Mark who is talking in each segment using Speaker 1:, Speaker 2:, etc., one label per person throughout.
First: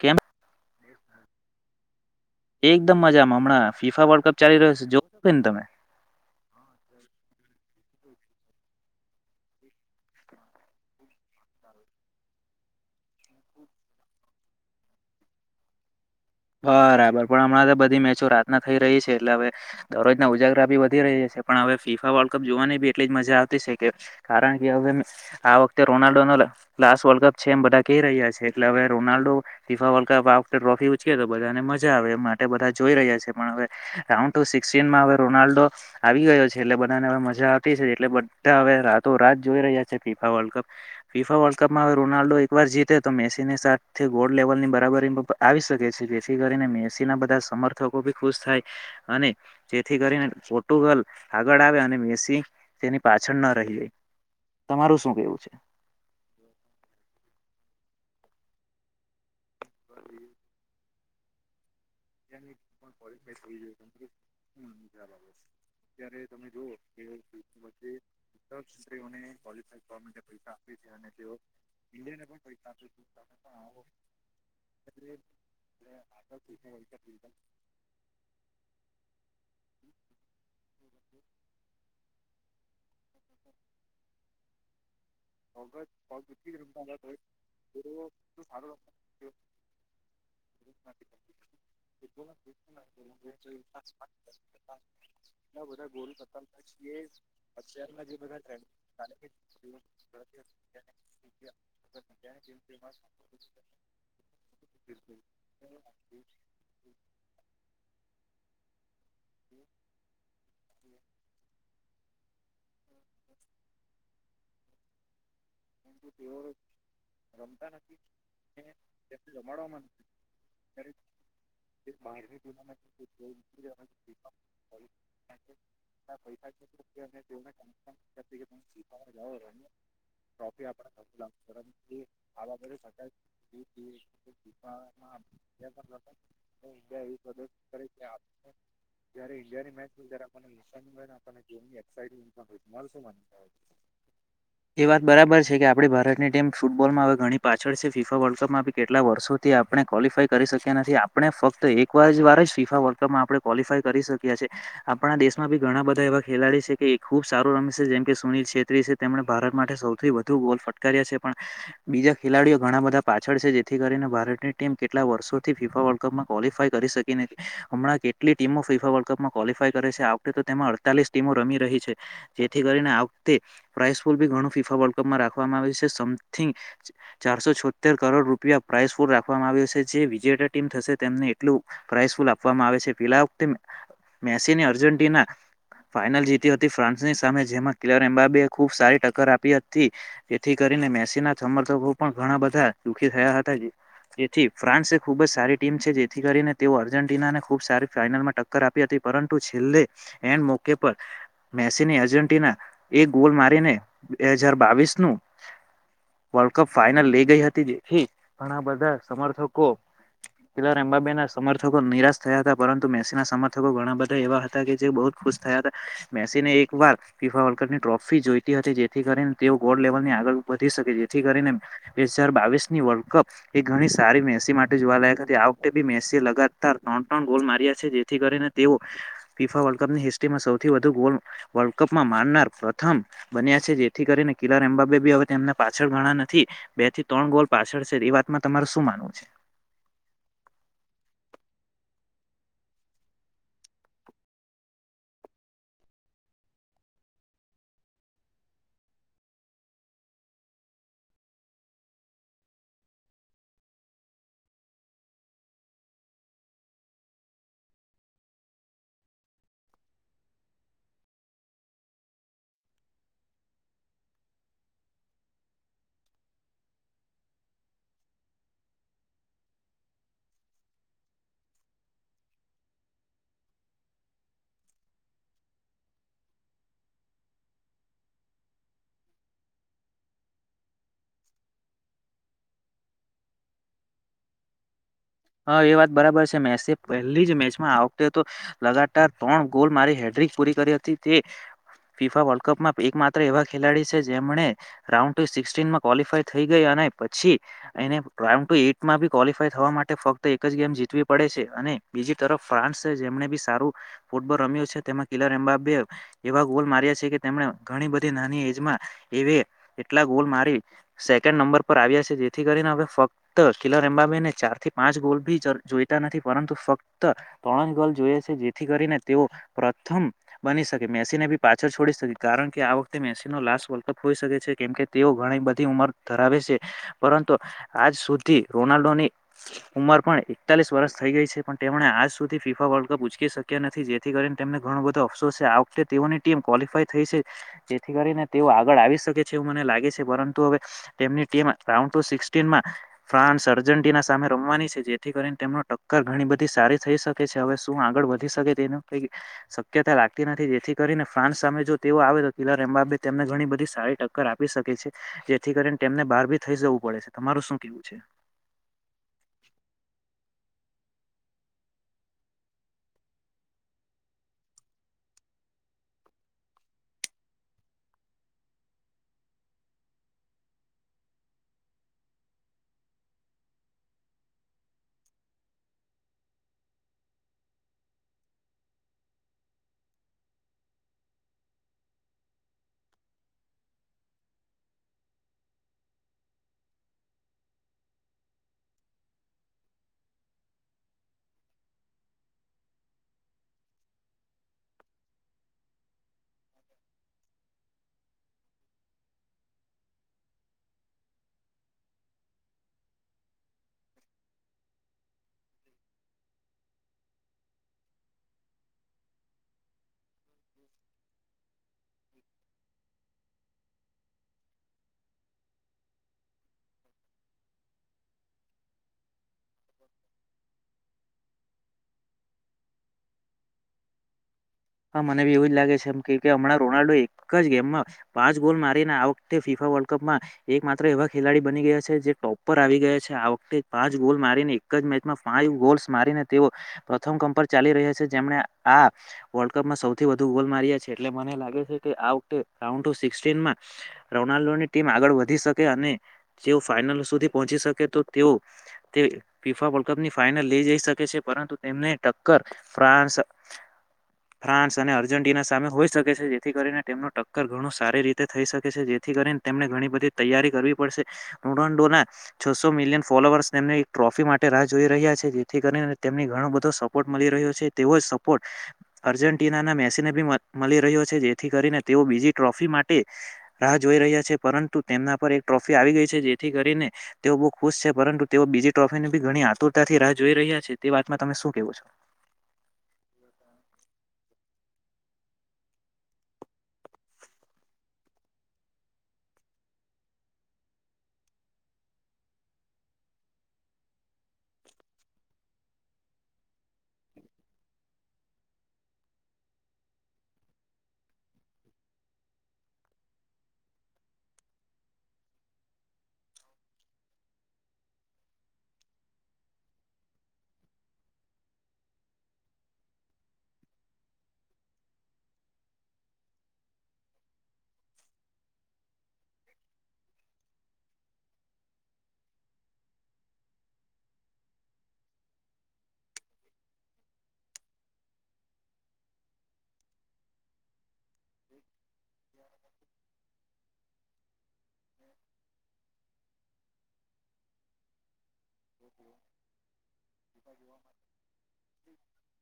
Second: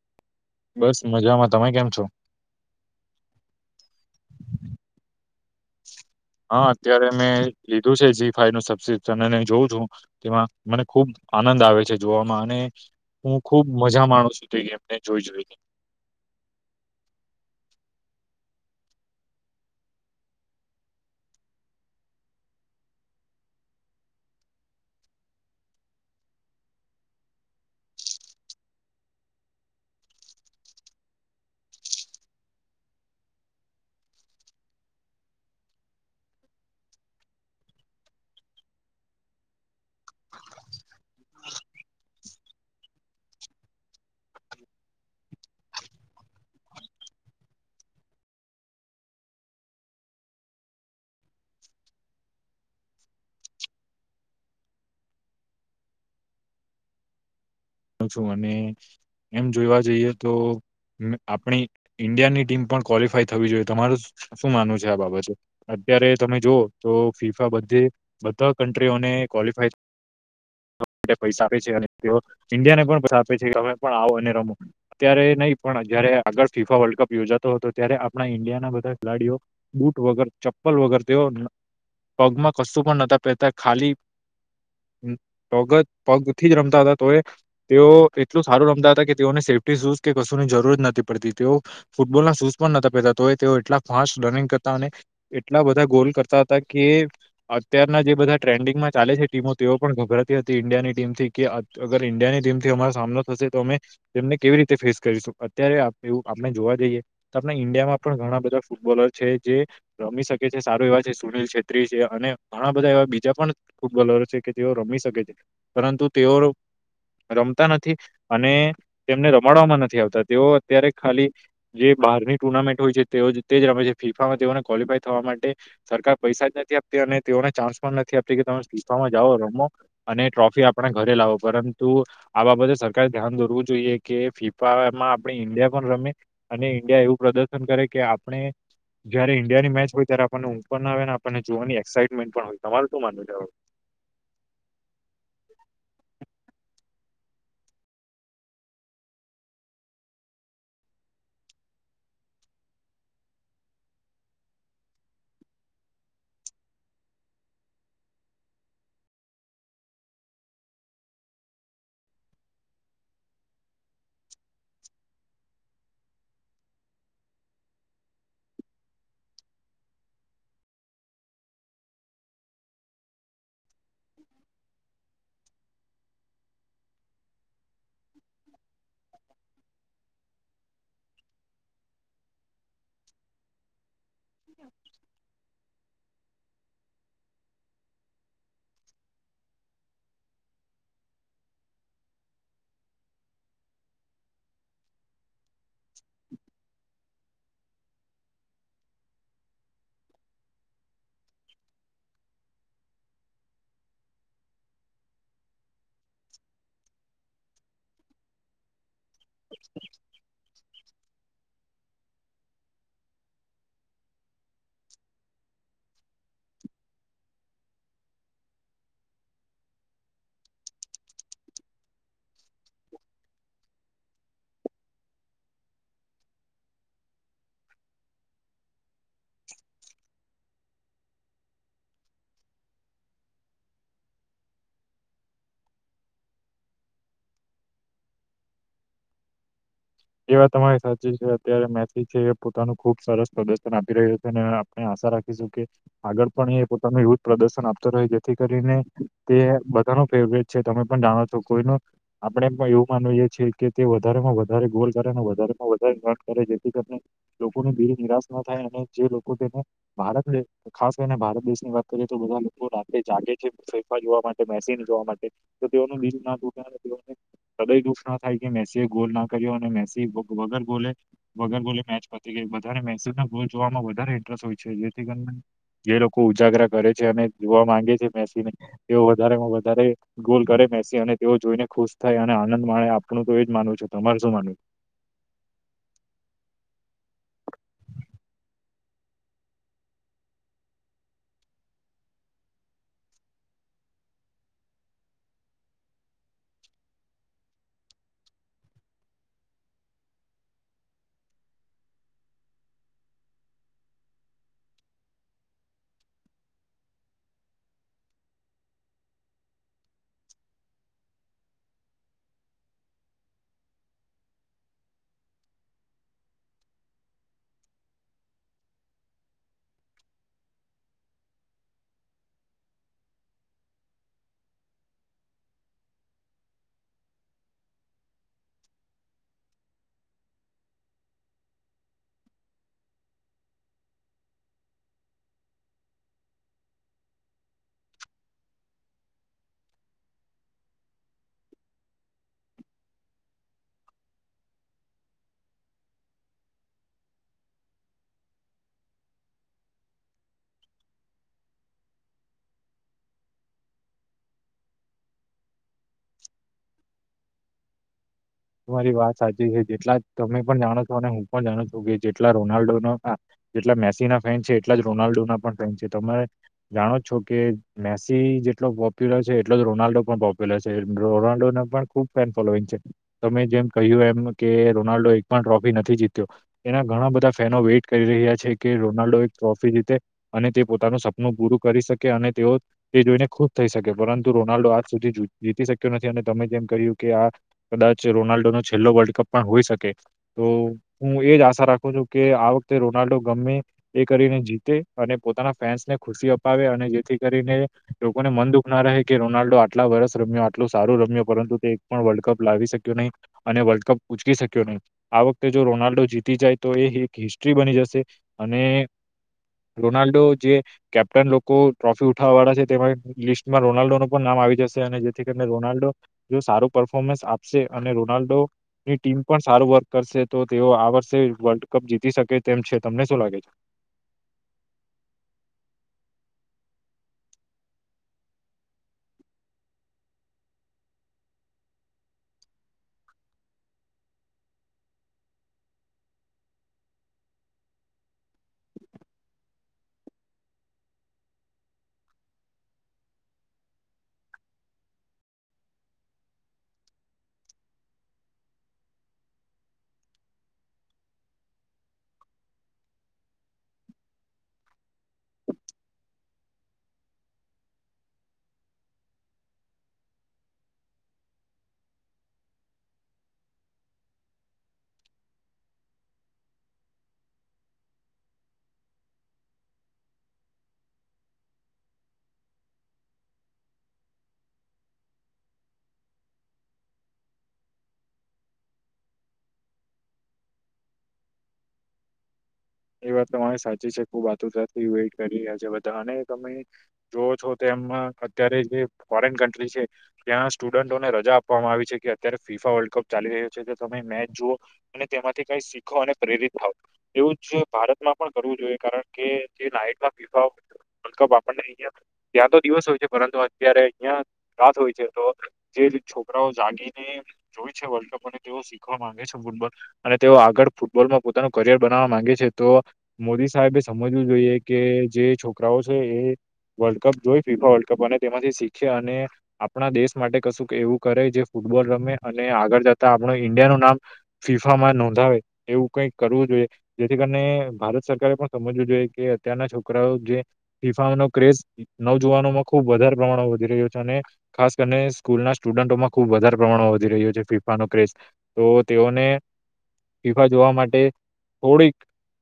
Speaker 1: કેમ?
Speaker 2: બસ મજામાં. તમે કેમ છો?
Speaker 1: એકદમ મજામાં. હમણાં ફીફા વર્લ્ડ કપ ચાલી રહ્યો છે જો
Speaker 2: હા અત્યારે મેં લીધું જી ફાઈ નું સબક્રિપ્શન અને જોઉં છું. તેમાં મને ખુબ આનંદ આવે છે જોવામાં, અને હું ખુબ મજા માણું છું તો જોઈ એમને જોઈ-જોઈ ને.
Speaker 1: બરાબર પણ હમણાં તો બધી મેચો રાતના થઈ રહી છે, એટલે હવે દરરોજના ઉજાગરા બી વધી રહે છ પણ હવે ફીફા વર્લ્ડ કપ જોવાની બી એટલી જ મજા આવતી શે કે કારણ કે હવે આ વખતે રોનાલ્ડોનો લાસ્ટ વર્લ્ડ કપ છે એમ બધા કેહ રહ્યા છે એટલે હવે રોનાલ્ડો ફીફા વલ્ કપ આ વાક્યે ટ્રોફી ઉચકે તો બધાને મજા આવે એમ માટે બધા જોઈ રહ્યા છે પણ હવે રાઉડ ટુ સિક્ટીનમાં હવે રોનાલ્ડો આવી ગયો છે એટલે બધાને હવે મજા આવતી છે એટલે બધા હવે રાતો રાત જોઈ રહ્યા છે FIFA world cup. FIFA world કપમાં હવે રોનાલ્ડો એકવાર જીતે તો મેસીને સાથથી ગોડ લેવલની બરાબરી મ આવી શકે. [unintelligible] જેસી કરીને મેસી ના બધા સમર્થકો ભી ખુશ થાય અને જેથી કરીને પોર્ટુ ગલ આગળ આવે અને મેસી તેની પાછળ ન રહી રે. તમારું શું કેવું છે?
Speaker 2: [unintelligible] છું અને એમ જોવા જઈએ તો આપણી ઈન્ડિયાની ટીમ પણ ક્વોલિફાય થવી જોઈએ તમારું શું માનવું છે આ બાબતે? અત્યારે તમે જોવો તો ફીફા બધે બધા કન્ટ્રીઓને ક્વોલિફાય માટે પૈસા આપે છે. અને પ્યો ઈન્ડિયા ને પસ આપે છે તમે પણ આવો અને રમો. અત્યારે નહી પણ જયારે આગળ ફીફા વર્લ્ડ કપ યોજાતો હતો તો ત્યારે આપણા ઈન્ડિયાના બધા ખિલાડીઓ બુટ વગર, ચપ્પલ વગર તેઓ પગમાં કશું પણ નતા પેરતા ખાલી પગ પગથી જ રમતા હતા તો એ તેઓ કેટલું સારું રમતા હતા કે તેઓને સેફ્ટી શૂઝ કે કશું ની જરૂર જ નથી પડતી તેઓ ફૂટબોલ ના શૂઝ પણ નહતા પેહતા તોય તેઓ એટલા ફાસ્ટ રનિંગ કરતા અને એટલા બધા ગોલ કરતા હતા કે અત્યારના જે બધા ટ્રેન્ડિંગમાં ચાલે છે ટીમો તેઓ પણ ગભરાતી હતી ઇન્ડિયાની ટીમથી કે અગર ઈન્ડિયાની ટીમ થી અમારો સામનો થશે તો અમે તેમને કેવી રીતે ફેસ કરીશું? અત્યારે આપ એવું આપને જોવા જઈએ તો આપણા ઈન્ડિયામાં પણ ઘણા બધા ફૂટબોલર છે જે રમી શકે છે સારું એવા છે સુનિલ છેત્રી અને ઘણા બધા એવા બીજા પણ ફૂટબોલરો છે કે જેઓ રમી શકે છે, પરંતુ તેઓ
Speaker 1: હ
Speaker 2: રમતા નથી અને તેમને રમાડવામાં નથી આવતા તેઓ અત્યારે ખાલી જે બ ની ટુર્નામેન્ટ હોય છે તેઓ તે જ રમે છે ફીફામાં તેઓને કોલીફાય થવા માટે સરકાર પૈસા જ નથી આપતી અને તેઓને ચાન્સ પણ નથી આપતી કે તમે ફીફા જાઓ રમો અને
Speaker 1: ટ્રોફી આપણે
Speaker 2: આપણા ઘરે લાવો
Speaker 1: [inaudible]
Speaker 2: પરંતુ આ બાબતે સરકારે ધ્યાન દોરવું જોઈએ કે ફીફામાં આપણે ઈન્ડિયા પણ રમે અને ઇન્ડિયા એવું પ્રદર્શન કરે કે આપણે જયારે ઈન્ડિયાની મેચ હોય ત્યારે આપણને ઊંટ પણ ના આવે ને આપણને જોવાની એક્સાઇટમેન્ટ પણ હોય. તમારું શું માનવું છે આ બાબતે?
Speaker 1: એ વાત બરાબર છે કે આપડે ભારત ની ટીમ ફૂટબોલમાં હવે ઘણી પાછળ છે, ફીફા વર્લ્ડ કપમમાં કેટલા વર્ષોથી આપણે ક્વોલિફાઇ કરી શક્યા નથી, આપ ડે ફક્ત એકવાર વાર ફીફા વર્લ્ડ કપમાં આપણે ક્વોલિફાય કરી શકી્યા છે, આપણા દેશમાં બી ઘણા બધા એવા એવા ખેલાડી છે કે એ ખૂબ સારું રમશે જેમ કે સુનિલ છેત્રી છે તેમણે ભારત માટે સૌ થી વધુ બોલ ફટકાર્યા છે પણ બીજા ખેલાડીઓ ઘણા બધા પાછળ છે જેથી કરીને ભારતની ટીમ કેટલા વર્ષોથી ફીફા વર્લ્ડ કપમાં ક્વોલિફાય કરી શકી નથી. હમણાં કેટલી ટીમો ફીફા વર્લ્ડ કપમાં ક્વોલિફાય કરે છે. આવ વક્તે તેમાં અડતાલીસ ટીમો રમી રહી છે, જેથી કરીને આ વક્તે પ્રાસફુલ બી ઘણું ફીફા વલ કપમાં રાખવામાં આવી છે સમથિંગ ચારસો છોતેર કરોડ રૂપિયા પ્રાઇસ ફો રાખવામાં આવ્યુ છે, જે જે વિજેટા ટીમ થશે તેમને એટલું પ્રાઇઝફુલ આપવામાં આવે છે, પેલા વખતે મેસી ને અર્જેન્ટિના ફાઇનલ જીતી હતી ફ્રાન્સની સામે જેમાં કિલર એમ્બાબેએ ખૂબ સારી ટક્કર આપી હ થી જે થી કરીને મેસીના સમર્થકો પણ ઘણા બધા દુખી થયા હતા જેથી ફ્રાન્સ એ ખુબ જ સારી ટીમ છે જેથી કરીને તેઓ અર્જેન્ટિનાને ખુબ સારી ફાઈનલ માં ટક્કર આપી હતી, પરંતુ છેલ્લે એન્ડ મોકે પર મેસીની અર્જેન્ટિના એ ગોલ મારીને બે હજાર બાવીસ નું વર્લ્ડ કપ ફાઈનલ લે ગઈ હતી જેથી પણ આ બધા સમર્થકો પેલા એમબાબે ના સમર્થકો નિરાશ થયા હતા પરંતુ મેસીના સમર્થકો ઘણા બધા એવા હતા કે જે બહુ જ ખુશ થયા હતા. મેસીને એક વાર ફીફા વલકપની ટ્રોફી જોઈતી હતી જેથી કરીન તેઓ ગોલ્ડ લેવલ ની આગળ વધી શકે જેથી કરીને બે હજાર બાવીસ ની વર્લ્ડ કપ એ ઘણી સારી મે મેસી માટે જોવાલાય હતી આ વખતે બી મેસી લગાતાર ત્રણ ત્રણ ગોલ માર્યા છે જેથી કરીને તેઓ ફીફા વર્લ્ડ કપની હિસ્ટ્રીમાં સૌથી વધુ ગોલ વર્લ્ડ કપમાં માનનાર પ્રથમ બન્યા છે જે થી કરીને કિલાર એમ્બાબે બી હવે એમને પાછળ ઘણા નથી બે થી ત્રણ ગોલ પાછળ છે એ વાતમાં તમારે શું મા નવું છે.
Speaker 2: એ વાત તમારી સાચી છે, અત્યારે મેસી છે એ પોતાનું ખુબ સરસ પ્રદર્શન આપી રહ્યું છે અને આપ સા રાખીશું કે આગળ પણ એ પોતાનું એવું જ પ્રદર્શન આપતો રહે જેથી કરીને તે બધાનુ ફેવરેટ છે, તમે પણ જાણો છો કોઈ નો આપણે પણ એવું માનુ એ છે કે તે વધારે માં વધારે ગોલ વધારેમાં વધારે વધે કરે જેથી કરીને લોકોને નિરાશ ના થાય અને જે લોકો તેને ભારતે ખાસ કરીને ભારત દેશની વાત કરીએ તો બધા લોકો રાતે જાગે છે, ફીફા જોવા માટે મેસીને જોવા માટે તો તેઓને [unintelligible] ના થાય કે મેસી ગોલ ના કર્યો અને મે સી ગલ વગર ગોલે વગર ગોલે મેચ પતી ગઈ બધાને જોવામાં વધારે ઇન્ટરેસ્ટ હોય છે. જેથી કરને જે લોકો ઉજાગરા કરે છે, અને જોવા માંગે છે મેસીને તેઓ વધારેમાં વધારે ગોલ કરે બેસી અને તેઓ જોઈને ખુશ થાય અને આનંદ માણે આપણું તો એજ માનુંવ છે તમારે શું માનુ છે?
Speaker 1: હા એ વાત બરાબર છે મેસી એ પહેલી જ મેચમાં આ વખતે તો લગાતાર ત્રણ ગોલ મારી હેડ ટ્રિક પૂરી કરી હતી તે ફીફા વર્લ્ડ કપમાં એક માત્ર એવા ખેલાડી છે જેમને રાઉન્ડુ સિક્સટીનમાં ક્વોલિફાય થઈ ગઈ આ ને પછી એને પ્રાઈમ ટુ એટમા ક્વોલિફાઇડ થવા માટ ફક્ત એક જ ગેમ જીતવી પડે છે, અને બીજી તરફ ફ્રાન્સે જેમને બી સારું ફૂટબોલ રમ્યું છે. તેમાં કિલર એમ્બાબે એવા ગોલ માર્યા છે કે તેમણે ઘણી બધી નાની એજમાં એ કેટલા ગોલ મારી સેકન્ડ નંબર પર આવ્યા છે, જેથી કરીને હવે ફક્ત કીલર અમબાબેને ચારથી પાંચ ગોલ ભી જ જોઈતા નથી પરંતુ ફક્ત ત્રણ જ ગોલ જોઈએ છે જેથી કરીને તેઓ પ્ર થમ બની શકે મેસી ને ભી પાછળ છોડી શકે કારણ કે આ વખતે મેસી નો લાસ વર્લ્ડ કપ હોઈ શકે છે, કેમ કે તેઓ ઘણી બધી ઉંમર ધરાવે છે પરંતુ આજ સુધી રોનાલ્ડોની ઉંમર પણ એકતાલીસ વર્ષ થઈ ગઈ છે, પણ તેમણે આજ સુધી ફીફા વર્લ્ડ કપ ઉચકી શક્યા નથી જેથી કરીને તેમને ઘણો બધો અફસોસ છે, આ વખતે તેઓની ટીમ ક્વોલફાય થઈ છે, જેથી કરીને તેઓ આગળ આવી શકે છે. એવું મને લાગે છે, પરંતુ હવે તેમની ટીમ રાઉન્ડ ટુ સિક્સટીનમાં ફ્રાન્સ અર્જેન્ટિના સામે રમવાની છે, જેથી કરીને તેમનો ટક્કર ઘણી બધી સારી થઈ શકે છે હવે શું આગળ વધી શકે તેનું કંઈ શક્યતા લાગતી નથી જેથી કરીને ફ્રાન્સ સામે જો તેઓ આવે તો કિલર એમબાબે તેમને ઘણી બધી સારી ટ ક્કર આપી શકે છે, જેથી કરીને તેમને બહાર ભી થઈ જવું પડે છે તમારું શું કેવું છે?
Speaker 2: તારી વાત સાચી છે, જેટલા તમે પણ જાણો છો અને હું પણ જાણ છું કે જેટલા રોનાલ્ડોનો આ જેટ મેસી ના ફેન છે, એટલા જ રોનાલ્ડો ના પણ ફેન છે, તમે જાણો છો કે મેસી જેટલો પોપ્યુલર છે, એટલો જ રોનાલ્ડો પણ પોપ્યુલર છે, રોનાલ્ડોને પણ ખુબ ફેન ફોલોઈંગ છે. તમે જેમ કહ્યું એમ કે રોનાલ્ડો એક પણ ટ્રોફી નથી જીત્યો એના ઘણા બધા ફેનો વેઇટ કરી રહ્યા છે કે રોનાલ્ડો એક ટ્રોફી જીતે અને તે પોતાનું સપનું પૂરું કરી શકે અને તેઓ જોઈને ખુબ થઈ શકે પરંતુ રોનાલ્ડો આજ સુધી જીતી શક્યો નથી અને તમે તેમ કહ્યું કે આ કદાચ રોનાલ્ડો નો છેલ્લો વર્લ્ડ કપ પણ હોઈ શકે તો હું એ જ આશા રાખું છું કે આ વ ખતે રોનાલ્ડો ગમે એ કરીને જીતે અને પોતાના ફેન્સને ખુશી અપાવે અને જેથી કરીને લોકોને મન દુઃખ ના રહે કે રોનાલ્ડો આટલા વર્ષ રમ્યો આટલું સારું રમ્યો પરંતુ તે એક પણ વર્લ્ડ કપ લાવી શક્યો નહી અને વર્લ્ડ કપ ઉચકી શક્યો નહીં આ વખતે જો રોનાલ્ડો જીતી જાય તો એ એક હિસ્ટ ટ્રી બની જશે અને રોનાલ્ડ ડો જે કેપ્ટન લોકો ટ્રોફી ઉઠાવવા વાળા છે તેમા લિસ્ટ માં રોનાલ્ડો નુ પણ નામ આવી જશે અને જેથી કરીને રોનાલ્ડો જો સારું પરર્ફોર્મન્સ આપશે અને રોનાલ્ડો ની ટીમ પણ સારું વર્ક કરશે તો તેઓ આ વર્ષે વર્લ્ડ કપ જીતી શકે તેમ છે. તમને શું લાગે છે?
Speaker 1: [inaudible] હા મને બી એવું જ લાગે છે કેમ કે હમણાં રોનાલ્ડો એક જ ગેમમાં પાંચ ગોલ મારીને આ વખતે ફિફા વલ્ડ કપમાં એક માત્ર એવા ખેલાડી બની ગયા છે, જે ટોપ પર આવી ગયા છે, આ વખતે પાંચ ગોલ મારીને એક જ મેચમાં ફાઇવ ગોલ્સ મારીને તેઓ પ્રથમ ક્રમ પર ચાલી રહ્યા છે જેમને આ વર્લ્ડ કપમાં સૌથી વધુ ગોલ માર્યા છે એટલે મને લાગે છે કે આ વકતે રાઉન્ડ ટુ સિક્સટીનમાં ર નાલ્ડોની ટીમ આગળ વધી શકે અને જેઓ ફાઈનલ સુધી પહોંચી શકે તો તેઓ તે ફીફા વર્લ્ડ કપ ની ફાઈનલ લઈ જઈ શકે છે પરંતુ તેમને ટક્કર ફ્રાન્સ ફ્રાન્સ અને અર્જેન્ટિના સામે હોઈ શકે છે જેથી કરીને તેમનું ટક્કર ઘણું સારી રીતે થઈ શકે છે જેથી કરીને તેમને ઘણી બધી તૈયારી કરવી પડશે રોનાન્ડોના છસો મિલિયન ફોલોઅર્સ તેમની એક ટ્રોફી માટે રાહ જોઈ રહ્યા છે જેથી કરીને તેમને ઘણો બધો સપોર્ટ મળી રહ્યો છે તેવો જ સપોર્ટ અર્જેન્ટિનાના મેસીને બી મ મલી રહ્યો છે જેથી કરીને તેઓ બીજી ટ્રોફી માટે રાહ જોઈ રહ્યા છે પરંતુ તેમના પર એક ટ્રોફી આવી ગઈ છે જેથી કરીને તેઓ બો ખુશ છે પરંતુ તેઓ બીજી ટ્રો ટ્રોફીની બી ઘણી આતુરતાથી રાહ જોઈ રહ્યા છે તે વાતમાં તમે શું કેવો છો?
Speaker 2: એ વાત તમારી સાચી છે. ખુબ આતુરતાથી વેટ કરી રહ્યા છે બધા અને તમે જોઓ છો તે માં અત્યારે જે ફોરેન કન્ટ્રી છે ત્યાં સ્ટુડન્ટોને રજા આપવામાં આવી છે કે અત્યારે ફીફા વર્લ્ડ કપ ચાલી રહ્યો છે તો તમે મેચ જોવો અને તેમાંથી કઈ શીખો અને પ્રેરિત થાવ એવું જ ભારતમાં પણ કરવું જોઈએ કારણ કે જે નાઇટમાં ફીફા ઓ વર્લ્ડ કપ આપનને અહિયા ત્યાં તો દિવસ હોય છે પરંતુ અત્યારે અહિયાં રાત હોય છે તો જે જે છોકરાઓ જાગીને જોય છે વર્લ્ડ કપ અને તેઓ શીખવા માંગે છે ફૂટબોલ અને તેઓ આગળ ફૂ બોલમાં પોતાનું કરિયર બનાવા માંગ છે તો મોદી સાહેબે સમજવું જોઈએ કે જે છોકરાઓ છે એ વર્લ્ડ કપ જોઈ ફીફા વર્લ્ડ કપ અને તેમાંથી શીખે અને આપણા દેશ માટે કશુંક એવું કરે જે ફૂ ફૂટબોલ રમે અને આગળ જતા આપણ ઈન્ડિયાનું નામ ફીફામાં નોંધાવે એવું કઈક કરવું જોઈએ જેથી કરીને ભારત સરકારે પણ સમજવું જોઈએ કે અત્યારના છોકરાઓ જે ફીફાઓનો ક્રેઝ નવજુવાનોમાં ખુબ વધારે પ્રમાણમાં વધી રહ્યો છે અને ખાસ કરીને સ્કૂલના સ્ટુડ માં ખુબ વધારે પ્રમાણ વધી રહ્યો છે ફીફાનો ક્રેઝ તો તેઓને ફીફા જોવા માટે થોડીક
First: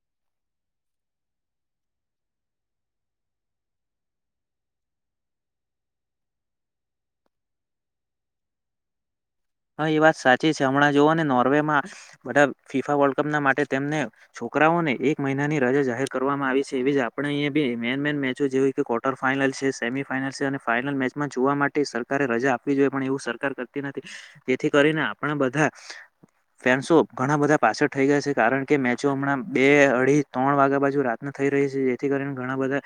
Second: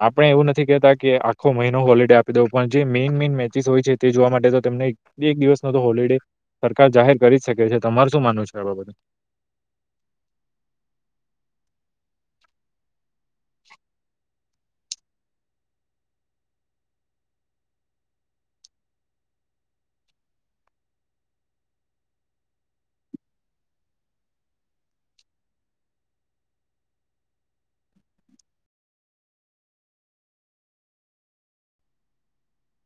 Speaker 2: આપણે એવું નથી કેતા કે આખો મહિનો હોલિડે આપી દવ પણ જે મેઇન મેન મેચિસ હોય છે તે જોવા માટે તો તેમને એક દિવસનો તો હોલિ તે સરકાર જાહેર કરી શકે છે. તમાર શું માનવું છે આ બાબતે?
Speaker 1: હા એ વાત સાચી છે હમણાં જોઓને નોર્વેમાં બધા ફીફા વર્લ્ડ કપ ના માટે તેમને છોકરાઓને એક મહિનાની રજા જાહેર કરવામાં આવી છે એવી જ આપણે અહીંયા બી મેન મેન મેચો જેવી કે કર્ટર ફાઈન ફાઇનલ છે સેમીફાઈનલ છે અને ફાઈનલ મેચમાં જોવા માટે સરકારે રજા આપવી જોઈએ પણ એવું સરકાર કરતી નથી. જેથી કરીને આપણા બધા ફેન્સો ઘણા બધા પાછળ થઈ ગયા છે કારણ કે મેચો હમણાં બે અઢી ત્રણ વાગ્યા બાજુ રાત ના થઈ રહી છે જેથી કરીને ઘણા બધા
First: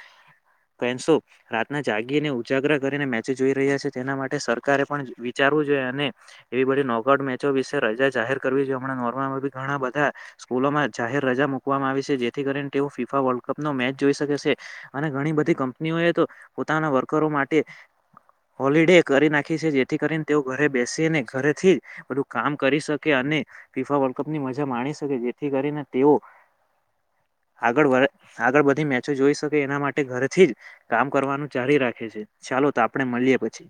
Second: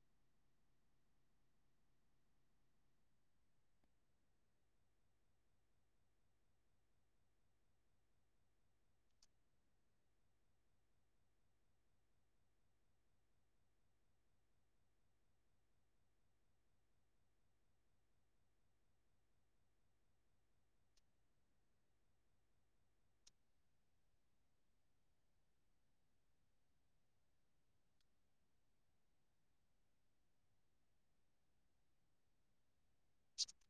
Speaker 1: ફ્રેન્ડ્સો રાતના જાગીને ઉજાગ્ર કરીને મેચ જોઈ રહ્યા છે તેના માટે સરકારે પણ વિચાર કરું જોઈએ અને એવી બધી નોકઆઉટ મેચો વિશે રજા જાહેર કરવી જોઈએ હમણા નોર્મામાં બી ઘણા બધા સ્કૂલોમાં જાહેર રજા મૂકવામાં આવી છે જેથી કરીને તેઓ ફિફા વર્લ્ડ કપ નો મેચ જોઈ શકે છે અને ઘણી બધી કંપનીએ તો પોતાના વર્કરો માટે હોલીડે કરી નાખી છે જેથી કરીને તેઓ ઘરે બેસીને ઘરેથી જ બધું કામ કરી શકે અને ફીફા વર્લ્ડ કપ ની મજા માણી શકે જેથી કરીને તેઓ [inaudible] આગળ આગળ બધી મેચો જોઈ શકે એના માટે ઘરેથી જ કામ કરવાનું જારી રાખે છે ચાલો તો આપ આપણે મળીએ પછી.